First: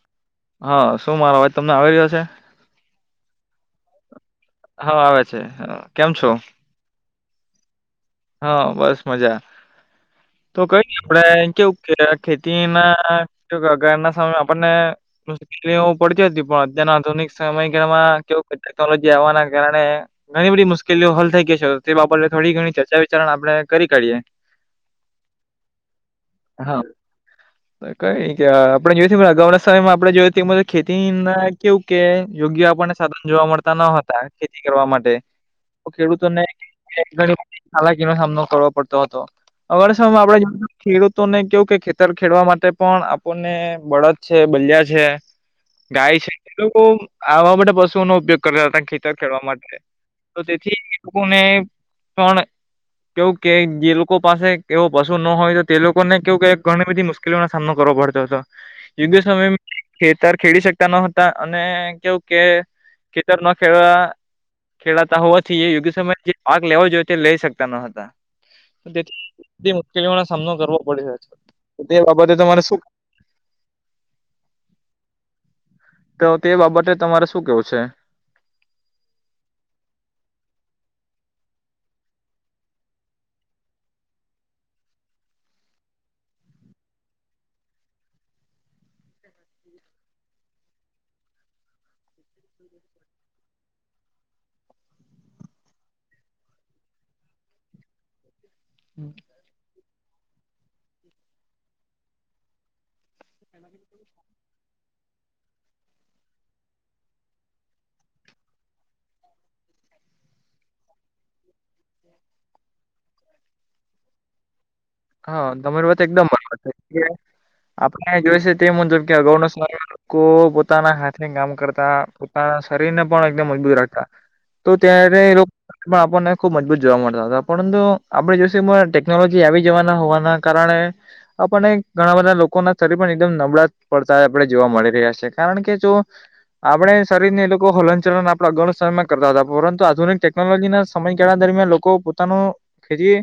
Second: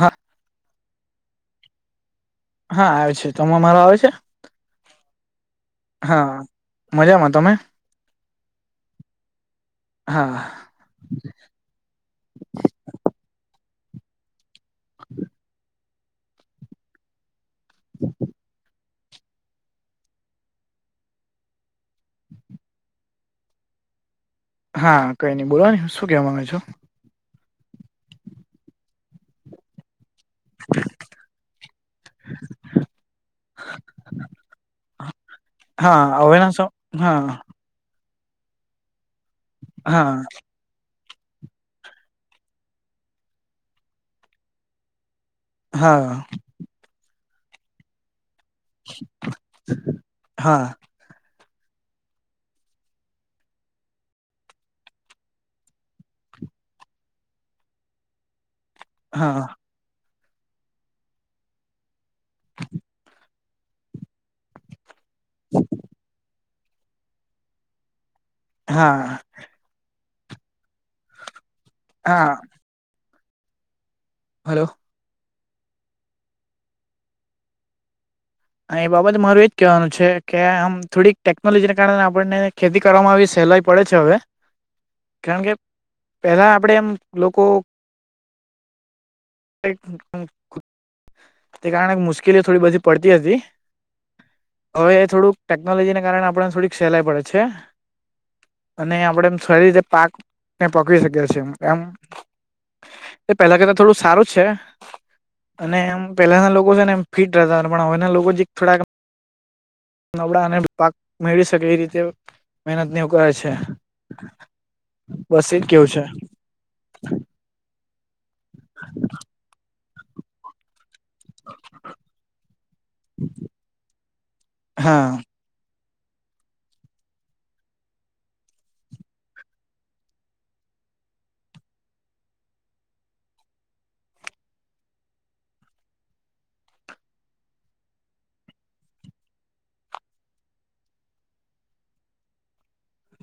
હા હા શું મારો અવાજ તમને આવી રહ્યો છે. હા આવે છે તમને મારો આવે છે. હા આવે છે કેમ છો હા મજામાં તમે હા બસ મજા હા તો કઈ આપડે કેવું કે ખેતી ના આગર ના સમય આપને મુશકેલી પડતી હતી પણ અત્યારના આધુનિક સમયગાળમાં કેવું ટેકનોલોજી આવવાના કારણે ઘણી બધી મુશ્કેલીઓ હલ થઈ ગઈ છે તે બાબતે થોડી ઘણી ચર્ચા [unintelligible] આપણે કરી કાઢીએ. હા કઈ નઈ બોલો ન શું કેવા માંગે છો. હા કઈ નઈ આપણે જોયએને અગાઉના સમયમાં આપણે જોય તેજ ખેતી ના કેવું કે યોગ્ય આપણને સાધન જોવા મળતા ન હતા ખેતી કરવા માટે તો હા ખેડૂતોને હવેના સ હા [unintelligible] હાલાકીનો સામનો કરવો પડતો હતો હા [unintelligible] ખેડૂતોને કેવું કે ખેતર ખેડવા માટે પણ આપણને બળદ છે બલિયા છે હા ગાય છે એ લોકો આવા માટે પશુઓ નો ઉપયોગ કરતા હતા ખેતર ખેડવા માટે તો હા તેથી એ લોકોને પણ કેવું કે જે લોકો પાસે એવો પશુ ન હોય તો તે લોકોને કેવું કે ઘણી બધી મુશ્કેલીઓનો સામનો કરવો પડતો હતો. [unintelligible] હા સમય ખેતર ખેડી શકતા ન હતા અને કેવું કે તર ના ખેડા ખેડાતા હોવાથી યોગ્ય સમયે જે પાક લેવો જોઈએ તે લઈ શક [unintelligible] હા મુશ્કેલીઓનો સામનો કરવો પડ્યો હતો. તે બાબતે હા તમારે શુંખ હાલો તો તે બાબતે તમારે શું કેવું છે. અને એ બાબતે મારું એજ કહેવાનું છે કે આમ થોડીક ટેકનોલોજીને કારણે આપણને ખેતી કરવામાં આવી સહેલાઈ પડે છે હવે કારણ કે પેલા આપડે એમ લોકો તે કારણે મુશ્કેલી થોડી બધી પડતી હતી. હવે એ થોડુંક ટેકનોલોજીને કારણે આપણને થોડીક સહેલાઈ પડે છે. અને આપડે એમ સારી રીતે પાકને પકડી શકે છે એમ એ પેલા કરતા થોડું સારું છે. અને એમ પેલાના લોકો છે ને એમ ફિટ રહેતા હતા પણ હવે ના લોકો જે થોડાક નબળા અને પાક મેળવી શકે એ રીતે મહેનત નેવ કરે છે બસ હા એજ તમારી કેવું વાત છે. એકદમ બરાબર છે કે આપણે જોઈશે તે મુજબ કે અગાઉ ના સારો લોકો પોતાના હા થી કામ કરતા પોતાના શરીર ને પણ એકદમ મજબૂત રાખતા તો હા ત્યારે લો પણ આપણને ખુબ મજબૂત જોવા મળતા હતા પરંતુ આપડે જોઈશ ટેકનોલોજી આવી જવાના હોવાના કારણે આપણને ઘણા બધા લોકો ના શરીર પણ એકદમ નબળા પડતા આપડે જોવા મળી રહ્યા છે કારણ કે જો આપડે શરીર ને એ લોકો હલનચલન આપડા ગણ સમયમાં કરતા હતા પરંતુ આધુનિક ટેકનોલોજી ના સમયગાળા દરમિયાન લોકો પોતાનું ખેતી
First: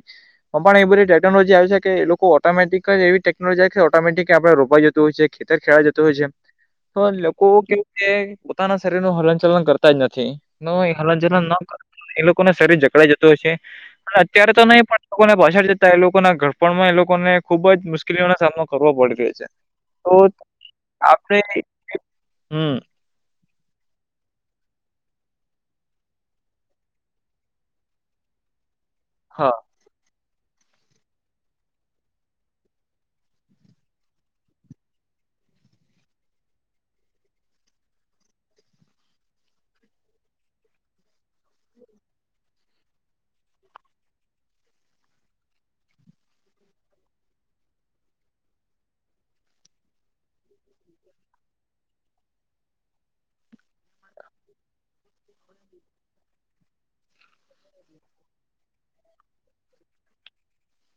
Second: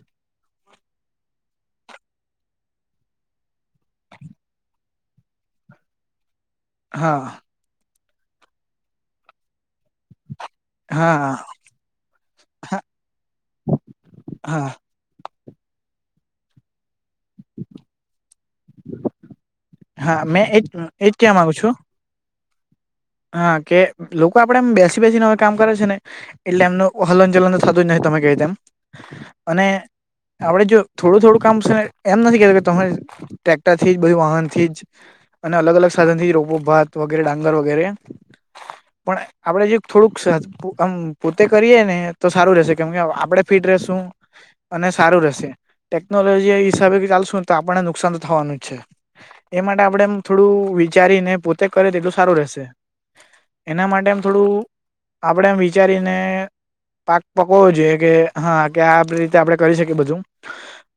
પણ એ બધી ટેકનોલોજી આવે છે કે એ લોકો ઓટોમેટિક જ એ ટેકનોલોજી છે ઓટોમેટિક આપડે રોપાઈ જતું હોય છે. ખેતર ખેડાઈ જતું હોય છે તો હા લોકો કેમ કે પોતાના શરીર નું હલન ચલન કરતા જ નથી. ન હલન હા ચલન કર એ લોકોને શરીર જકડાઈ જતું હશે અત્યારે હા તો નહી પણ લોકોને પાછળ જતા એ લોકોના ઘડપણ માં એ લોકોને ખુબ જ મુશ્કેલીઓનો સામનો કરવો પડી રહ્યો છે તો હા મેં એજ એજ ક્યાં આપડે માંગુ છું [inaudible] હમ હા કે લોકો આપડેમ બેસી બેસીને હવે કામ કરે છે ને એટલે એમનું હલન ચલન તો થતું જ નથી તમે કેય તેમ હા અને આપડે જો થોડું થોડું કામ સેને એમ નથી કેતા કે તમે ટ્રેક્ટરથી જ બધું વાહનથી જ અને અલગ અલગ સાધન થી રોપો ભાત વગેરે ડાંગર વગેરે પણ આપડે જરીક થોડુંક સ ખુ આમ પોતે કરીએે ને તો સારું રહેશે કેમ કે આપડે ફિટ રેશું અને સારું રશે ટેકનોલોજી એ હિસાબે ચાલશું ને તો આપણને નુકસાન તો થવાનું જ છે એ માટે આપડે એમ થોડું વિચારીને પોતે કરે તેટલું સારું રહેશે એના માટે એમ થોડું આપડે એમ વિચારીને પાક પકવવો જોઈએ કે હા કે આપ રીતે આપડે કરી શકીએ બધું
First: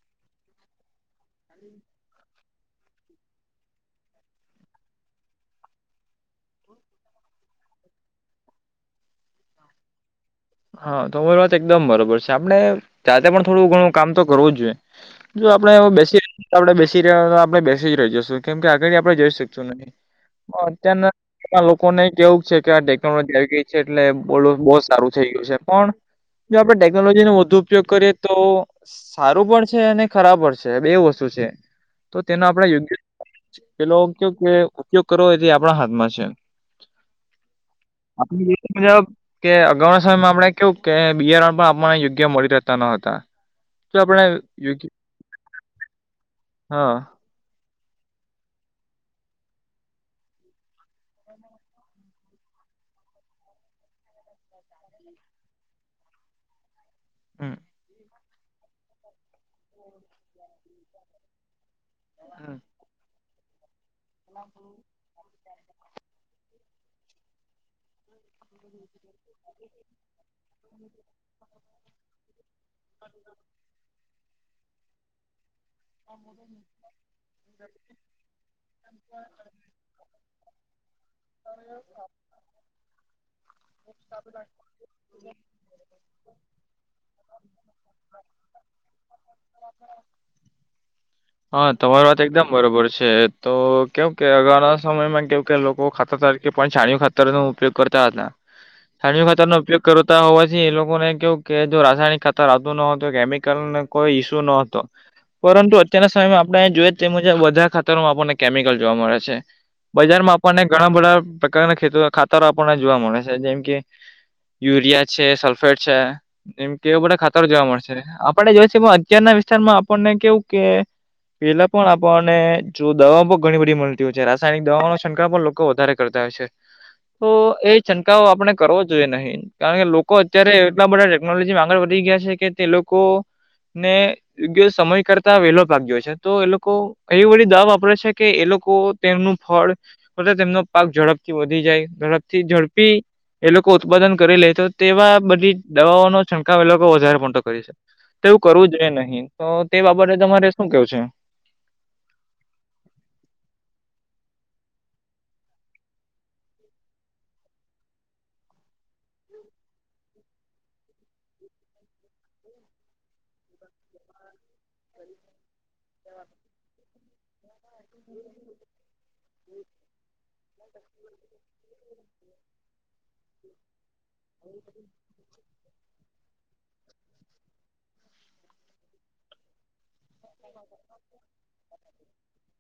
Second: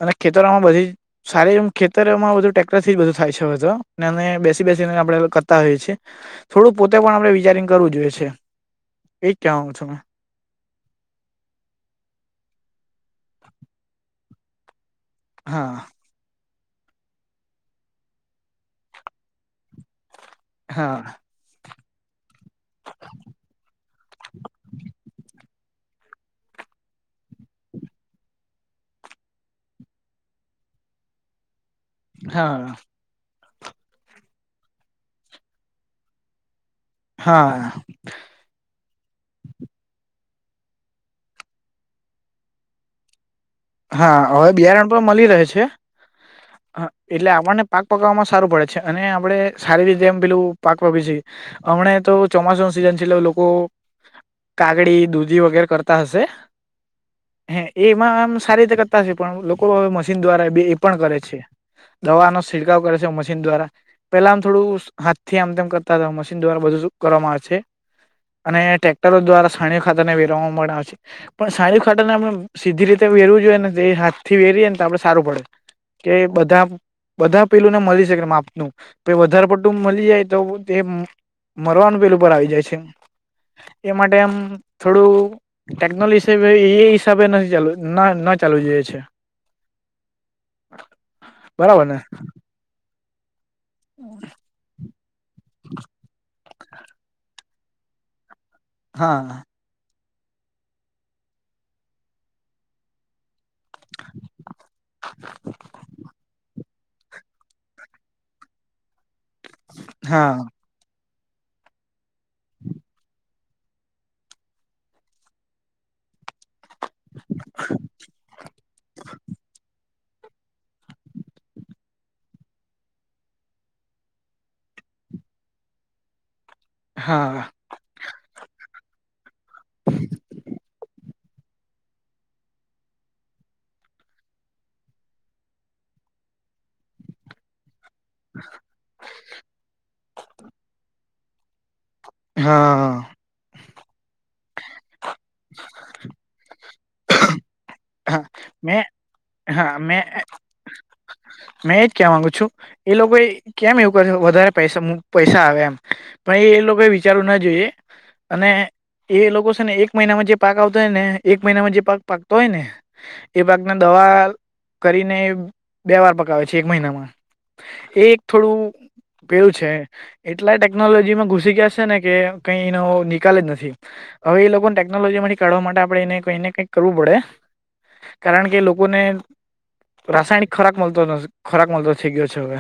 અને ખેતરોમાં બધી સારી એમ ખેત અત્યારે એમાં બધું ટ્રેક્ટરથી જ બધું થાય છે હતો બેસી બેસી આપડે કરતા હોઈએ છે થોડું પોતે પણ આપડે વિચારીને કરવું જોઈએ છે એ જ કહેવા માગું છું મેં હા તમારી વાત એકદમ બરોબર છે આપણે જાતે પણ થોડું ઘણું કામ તો કરવું જ જોઈએ જો આપણે હા એવુ બેસી આપડે બેસી રહ આપડે બેસી જ રહી જશું કેમ કે અગાડી આપડે જઈ શકશું નહી પણ અત્યારના હા એ લોકોને એ કેવું છે કે આ ટેકનોલોજી આવી ગઈ છે એટલે બોલ બો સારું થઈ ગયું છે પણ જો આપડે ટેકનોલોજી નો વધુ ઉપયોગ કરીએ તો સારું પણ છે અને ખરાબ પણ છે બે વસ્તુ છે તો તેનો આપડે હા યોગ્ય પેલો કેવુંક કે ઉપયોગ કરવો એ આપડા હાથમાં છે હા [unintelligible] કે અગાઉના સમયમાં આપડે કેવું કે બિયારણ પણ આપણને યોગ્ય મળી રહેતા ન હતા જો હા આપણે હવે યોગ્ય બિયારણ પણ મળી રહે છે હા એટલે આપણને પાક પકવામાં સારું પડે છે અને આપડે સારી રીતે એમ પેલું પાક [unintelligible] એમણે તો ચોમાસું નું સીઝન છે એલે લોકો કાગડી દૂધી વગેરે કરતા હશે હમ. હે એમાં આમ સારી રીતે કરતા છે પણ લોકો હવે મશીન દ્વારા એ પણ કરે છે દવાનો છિડકાવ કરે છે મશી દ્વારા પેલા આમ થોડું થી આમ તેમ કરતા હતા મશીન દ્વારા બધું કરવામાં આવે છે અને ટ્રેક્ટરો દ્વારા છાણીયા ખાતરને વેરવા પણ આવે છે સાણીઓ ખાતા ને સીધી રીતે વેરવું જોઈએ ને તે હાથી વેરીએ તો આપડે સારું પડે. કે બધા બધા પેલુંને મળી શકે માપનું પછી વધારે પડટુ મળી જાય તો તે મરવાનું પેલું ઉપર આવી જાય છે એ એ માટે આમ થોડું ટેકનોલોજીએ હિસાબે નથી ચાલુ ન ના ચાલુ જોઈએ છે. હા બરાબર ને તમારી વાત એકદમ બરોબર છે તો કેવ કે અગા સમયમાં કેવુ કે લોકો ખાતર તરીકે પણ છાણીયો ખાતર નો ઉપયોગ કરતા હતા. છાણીયા હા ખાતરનો ઉપયોગ કરતા હોવાથી એ લોકોને કેવું કે જો રાસાયણિક ખાતર આવતું ન હતું કેમિકલને કોઈ ઈસ્યુ નતો. પરંતુ અત્યારના સમયમાં આપણે જોઈએ તે મુજબ બધા ખાતરોમાં આપણને કેમિકલ જોવા મળે છે. હા બજારમાં આપણને ઘણા બધા પ્રકારના ખેત ખાતર આપણને જોવા મળે છે જેમ કે યુરિયા છે સલ્ફેડ છે. એમ કે બધા ખાતરો જોવા મળશે આપણે જોય છે પણ અત્યારના વિસ્તાર માં આપણને કેવું કે પેલા પણ આપણને જો દવાઓ પણ ઘણી બધી મળતી હોય છે રાસાયણિક દવાઓ નો છંટકાવ પણ લોકો વધારે કરતા હોય છે. તો હા એ છંટકાવો આપડણે કરવો જોઈએ નહી કારણ કે લોકો અત્યારે એટલા બધા ટેનોલોજીમાં આગળ વધી ગયા છે કે તે લોકોને યોગ્ય સમય કરતા વેલો પાક જોઈએ છે તો એ લોકો એવી બધી દવા વાપરે છે કે એ લોકો તેમનું ફળ તેમનો પાક ઝડપથી વધી જાય. ઝડપથી હા ઝડપી એ લોકો ઉત્પાદન કરી લે. તો તેવા બધી દવાઓ નો છટકાવ લોકો વધારે પણતો કરી છે. હા તો એવું કરવું મેં જોઈએ નહી. તો હા તે મેં બાબતે તમારે શું કેવું છે? મેં એજ કેવા માંગુ છુ. એ લોકો એ કેમ એવું કર વધારે પૈસા પૈસા આવે એમ- પણ એ એ લોકો વિચારવું ના જોઈએ અને એ લોકો છે ને એક મહિનામાં જે પાક આવતા હોય ને, એક મહિનામાં જે પાક પાકતો હોય ને, એ પાકને દવા કરીને બે વાર પકાવે છે એક મહિનામાં. એ એક થોડું પેલું છે. એટલાય ટેકનોલોજીમાં ઘુસી ગયા છે ને કે કઈ એનો નિકલ જ નથી. હવે એ લોકો ને ટેકનોલોજી માંથી કાઢવા માટે આપણે એને કઈ ને કંઈક કરવું પડે. કારણ કે લોકોને રાસાયણિક ખોરાક મલતો ખોરાક મળતો થઈ ગયો છે હવે.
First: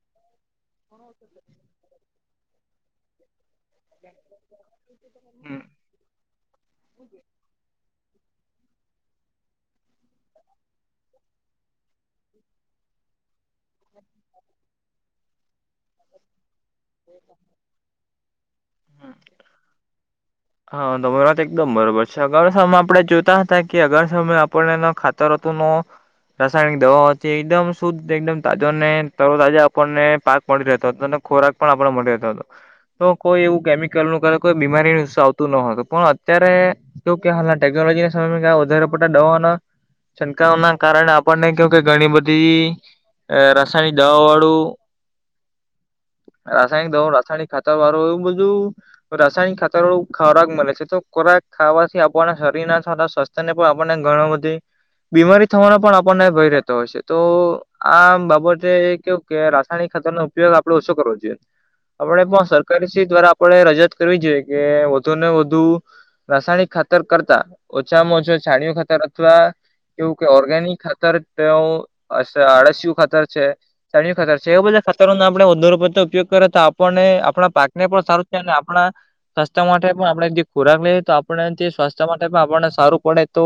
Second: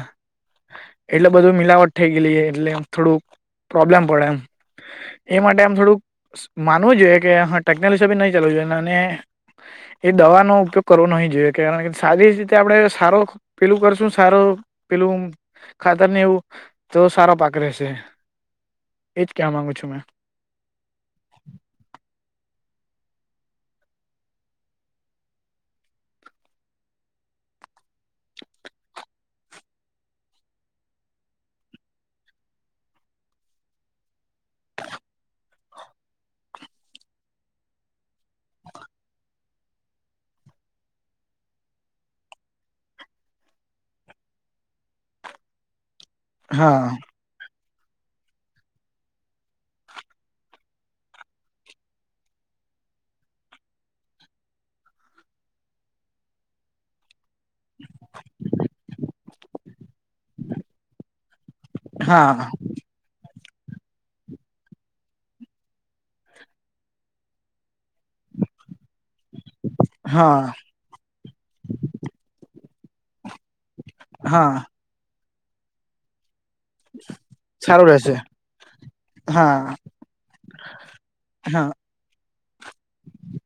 એટલે બધું મિલાવટ થઈ ગેલી એટલે થોડુંક પ્રોબ્લેમ પડે એમ. એ માટે આમ થોડુંક માનવું જોઈએ કે હ ટેકનોલજી નહીં ચાલવું જોઈએ, અને એ દવાનો ઉપયોગ કરવો નહી જોઈએ. કારણ કે સારી રીતે આપડે સારો પેલું કરશું સારો પેલું ખાતર ને એવું તો સારા પાક રહેેશે. ક્વા માંગું છું મેં. હા તમારા વાત એકદમ બરોબર છે. અગરસામાં આપણે જોતા હતા કે અગારસમાં આપણને ખાતરતુ નો રાસાયણિક દવાથી એકદમ શુદ્ધ એકદમ તાજો ને તર તાજા આપણને પાક મળી રહેતો હતો, અને ખોરાક પણ આપે મળી રહેતો હતો. તો કોઈ એવું કેમિકલ નું કોઈ બીમારીનું સાવ ન હતું, પણ અત્યારે કે હાલ ટેકનોલોજી ના સમયમાં ક વધારે પતા દવાના છંકાવ ના કારણે આપણને કે કે ઘણી બધી અ રસાયણિક દવાવાળું હા રાસાયણિક દવા, રાસાયણિક ખાતરવાળું, એવું બધું રાસાયણિક ખાતર વાળું ખોરાક મલે છે. તો ખોરાક ખાવાથી આપણને શરીર નાા સ્વાસ્થ્યને પણ આપણને ઘની બધી બીમારી થવાનો પણ આપણને ભય રહેતો હોય છે. તો આ બાબતે કેવું કે રાસ રસાયનિક ખતર નો ઉપયોગ આપડે ઓછો કરવો જોઈએ આપણે હા દ્વારા આપડે રજૂઆત કરવી જોઈએ કે તોને વધુ રાસાયણિક ખાતર કરતા ઓછામાં ઓછા છાણીયો ખાતર અથવા કેવું કે હા ઓર્ગેનિક ખાતર તેવુ આળસયુ ખાતર છે. છાણીયું ખતર છે. એ હા બધા ખતરો આપડણે વદુ ઉપયોગ કરે તો આપને આપણા પાક ને પણ સારું થાય અને આપણા સ્વાસ્થ્ય હા માટે પણ આપણે જે ખોરાક લઈએ તો આપણે હા સ્વાસ્થ્ય માટે પણ આપણને સારું પડે તો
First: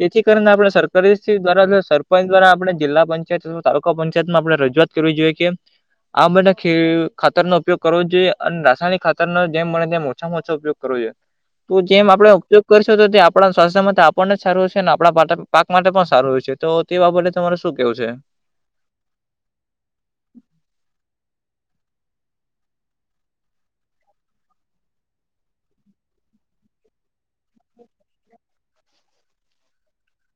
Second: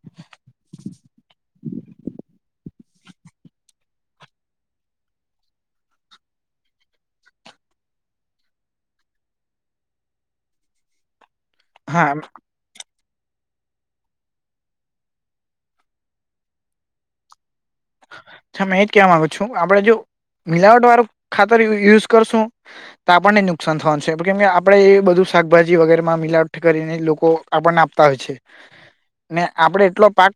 તેથી કરીને આપણે સરકારશ્રી દ્વારા સરપંચ દ્વારા આપણે જિલ્લા પંચાયત અથવાતાલુકા પંચાયત માં આપણે રજૂઆત કરવી જોઈએ કે આ બધા ખે ખાતર નો ઉપયોગ કરવો જોઈએ. અને રાસાયણિક ખાતર ન જેમ બને તેમ ઓછામાં ઉપયોગ કરવો જોઈએ તો જેમ હા આપણે ઉપયોગ કરશો તો તે આપણા સ્વાસ્થ્ય માટે આપણને જ સારું હ છે અને આપણા પાક માટે પણ સારુંય છે તો તે બાબતે તમારે શું કેવું છે હ મેં એજ કહેવા માંગુ છું આપડે જો મિલાવટ વાળું ખાતર યુઝ કરશું તો આપણને નુકસાન થવાનું છે, પણ કેમ કે આપણેે એ બધું શાકભાજી વગેરે માં મિલાવટ કરીને લોકો આપણને આપતા હોય છે. ને આપડે એટલો પાક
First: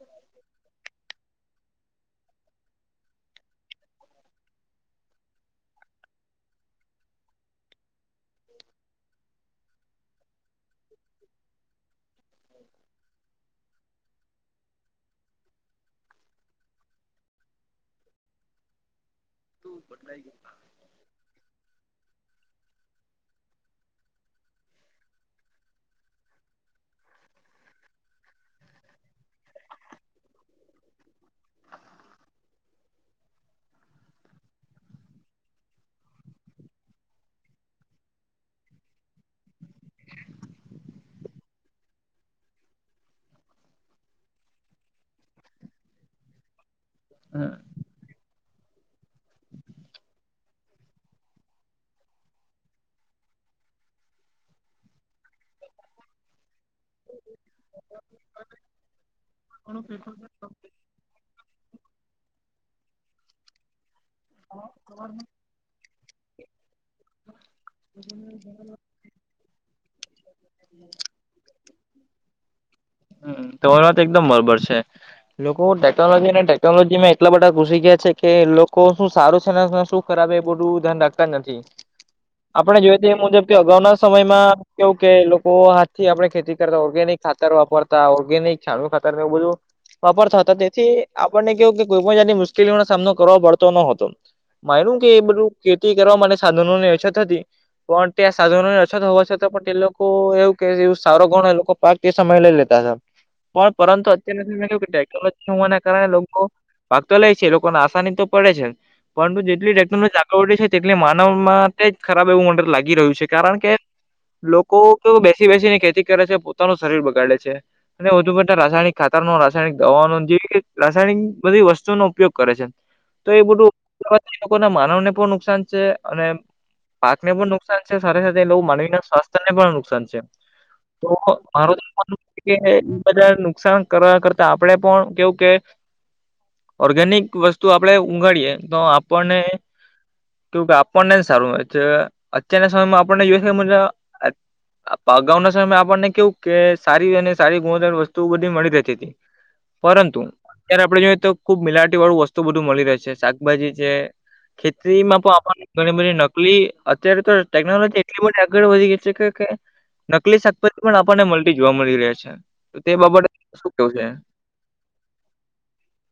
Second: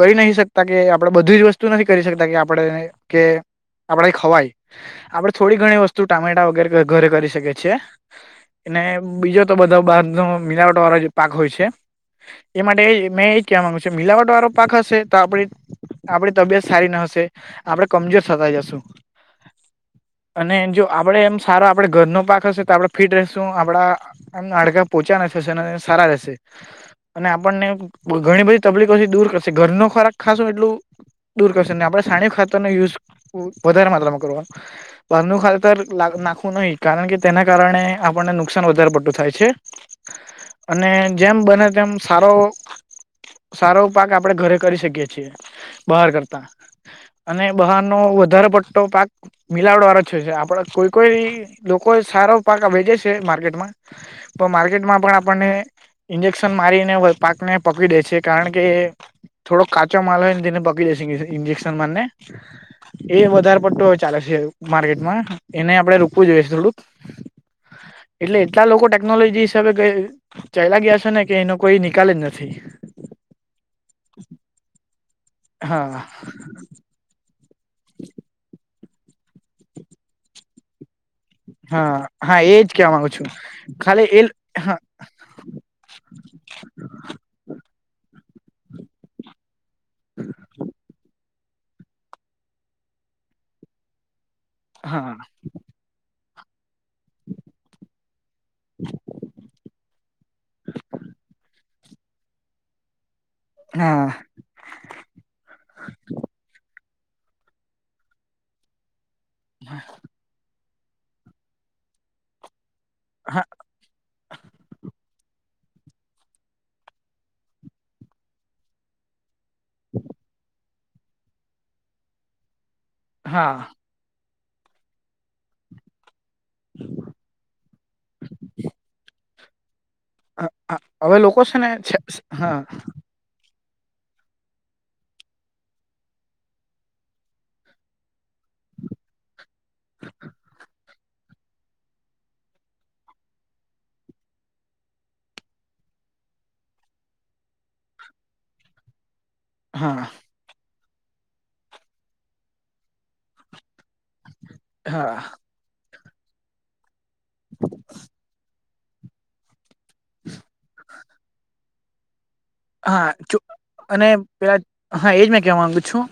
કરી નહી શકતા કે આપડે બધી જ વસ્તુ તું નથી કરી શકતા કે આપણે કે આપણે ખવાય આપડે થોડી ઘણી વસ્તુ ટામેટા વગેરે ઘરે કરી શકીએ છીએ અને બીજો તો બધા બાર નો મિલાવટ વાળો જે પાક હોય છે. તે માટે મેં એ કવા માંગુ છે મિલાવટો આરો પાક હશે તો આપ આપડી તબિયત સારી ના હશે આપડે કમજોર થતા જશું. અને જો આપડે એમ સારા આપણે ઘરનો પાક હશે તો આપણે ફિટ રહેશું. આપડા એમ હાડકા પોચા ન થશે ને સારા રહેશે. અને આપણને ઘણી બધી તબલીફોથી દૂર કરશે. ઘરનું ખોરાક ખાશું એટલું દૂર કરશે આપડે સાણી ખાતર યુઝ વધારે માત્રામાં કરવાનો પ નનું ખાતતર નાખવું નહીિ કારણ કે તેના કારણે આપણને નુકસાન વધારે પડતું થાય છે હ અને જેમ બને તેમ સારો સારો પાક આપડણે ઘરે કરી શકીએ છીએ બહાર કરતા અને બહારનો વધારેો પડ પાક મિલાવડ વાર જ છે છે આપડે કોઈ કોઈ લોકો સારો પાકા વેચે છે માર્કેટમાં તો માર્કેટમાં પણ આપણને ઇન્જેક્શન મારીને પાક ને પકડી દે છે કારણ કે થોડો કાચો માલ હોય ને તેને જેક્શનને એ વધારે પટો ચાલે છે માર્કેટમાં એને આપડે રોકવું જોઈએ છે થોડુંક એટલે એટલા લોકો ટેકનોલોજી હિસાબે ચાલલા ગયા છે ને કે એનો કોઈ નિકાલ જ નથી હ તમારી વાત એકદમ બરોબર છે લોકો હા ટેકનોલોજી અને ટેકનોલોજી માં એટલા બધા પૂછી ગયા છે કે લોકો શું સારું છે ને શું ખરાબ એ બધું ધન રાખ નથી હા હા એજ આપણે કેવા જોઈ માંગુ એ છું મુજબ કે અગાઉના ખાલી એ સમયમાં હા કેવું કે લોકો હાથથી આપડણે ખેતી કરતા ઓર્ગેનિક ખાતર વાપરતા ઓર્ગેનિક છા ખતર ને એવું બધું વાપરતા હતા તેથી આપણને કેવું કે કોઈ પણ જાની મુશ્કેલીઓનો સામનો કરવાવો પડતો નતો માનું હા કે એ બધું ખેતી કરવા માટે સાધનો ની અછત હતી પણ્યાં સાધનો ની અછત હોવા છ પણ એ લોકો એવું કે સારો ગણ એ લોકો પાક તે સમય લઈ લેતા હતા પણ પરંતુ હા અત્યારે નથી મેં ક કે ટેકનોલોજી વા કારણે લોકો ભાગતો લે છે લોકોને આસાની તો પડે છે પણુ જેટલી ટેકનોલોજી આવડે છે તેટલે માનવમાં તે જ ખરાબ એવું મ લાગી રહ્યું છે કારણ કે લોકો કે બેસી બેસીને ખેતી કરે છે પોતાનું શરીર બગાડે છે. અને વધુ પડતા રાસાયણ ખતર નો રાસાયણિક દવા ન જેવી રાસાયણિક બધી વસ્તુ નો ઉપયોગ કરે છે તો એ હા બધું લોકો ના માનવને પણ નુકસાન છે અને પાક ને પણ નુકસાન છે સાથે સાથે લોકો માનવી ના સ્વાસ્થ્ય ને પણ નુકસાન છે હા તો હવે લોકો છે ને મારું માનવું છે હા કે બધા નુકસાન કરવા કરતા આપણે પણ કેવું કે ઓર્ગેનિક વસ્તુ આપણે ઊંઘાડીયએ તો આપણને કેું કે આપણને સારું અત્યારના સમયમાં આપણને જો અગાઉ ના સમય આપણને કેવું કે સારી અને સારી ગુણવત્ વસ્તુ બધી મળી રહેતી હતી. હા પરંતુ અત્યારે આપડે જોઈએ તો ખુબ મિલાટી વાળું વસ્તુ બધું મળી રહે છે શાકભાજી છે. હા ખેતીમાં પણ આપ ઘણી બધી નકલી અત્યારે તો ટેકનોલોજી એટલી બધી આગળ વધી ગઈ. નકલી શાકપાતી પણ આપણને મળતી જોવા મળી રહ્યા છે. તો તે હા બાબતે શું કેવું છે? અને પેલા હા એજ મેં કેવા માંગુ છું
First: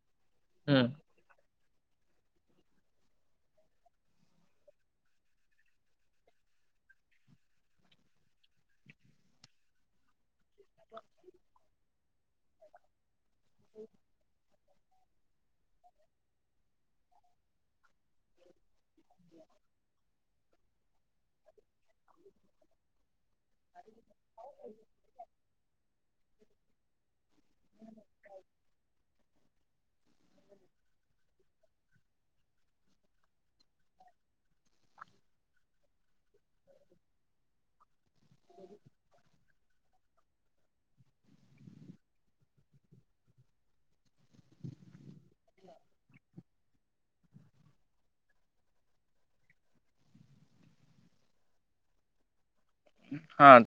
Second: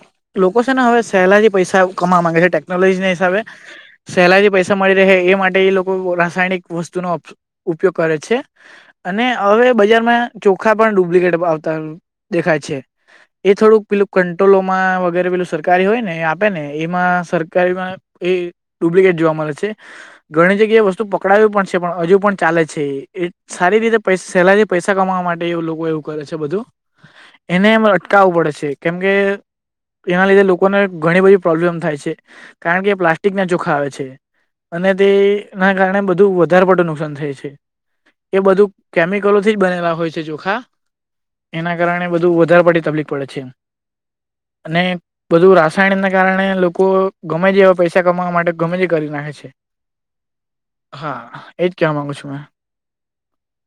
લોકો છે ને હમ. હવે. પહેલાથી પૈસા કમાવા માંગે છે ટેકનોલોજી ના હિસાબે સહેલાઈથી પૈસા મળી રહે એ માટે એ લોકો રાસાયણિક વસ્તુનો ઉપયોગ કરે છે. અને હવે બજારમાં ચોખા પણ ડુપ્લિકેટ આવતા દેખાય છે. એ થોડુંક પેલું કંટ્રોલોમાં વગેરે પેલું સરકારી હોય ને આપે ને એમાં સરકારીમાં એ ડુપ્લિકેટ જોવા મળે છે. ઘણી જગ્યાએ વસ્તુ પકડાવ પણ છે પણ હજુ પણ ચાલે છે એ. સારી રીતે પ સેલારી પૈસા કમાવા માટે એવું લોકો એવું કરે છે બધું. એનેરે અટકાવવું પડે છે કેમ કે. એના લીધે લોકોને ઘણી બધી પ્રોબ્લેમ થાય છે કારણ કે પ્લાસ્ટ. ક ના ચોખા આવે છે અને તે ના કારણે બધું વધારે પડતું નુકસાન થાય છે. એ બધું કેમિકલોથી જ બનેલા હોય છે ચોખા એના કારણે બધું વધારે પડી તકલીફ પડે છે અને બધું રાસાયણને કારણે લોકો ગમે તે એવા પૈસા કમાવા માટે ગમે તે કરી નાખે છે. હા એજ ક્યા મામાંગું છું મેં. હા.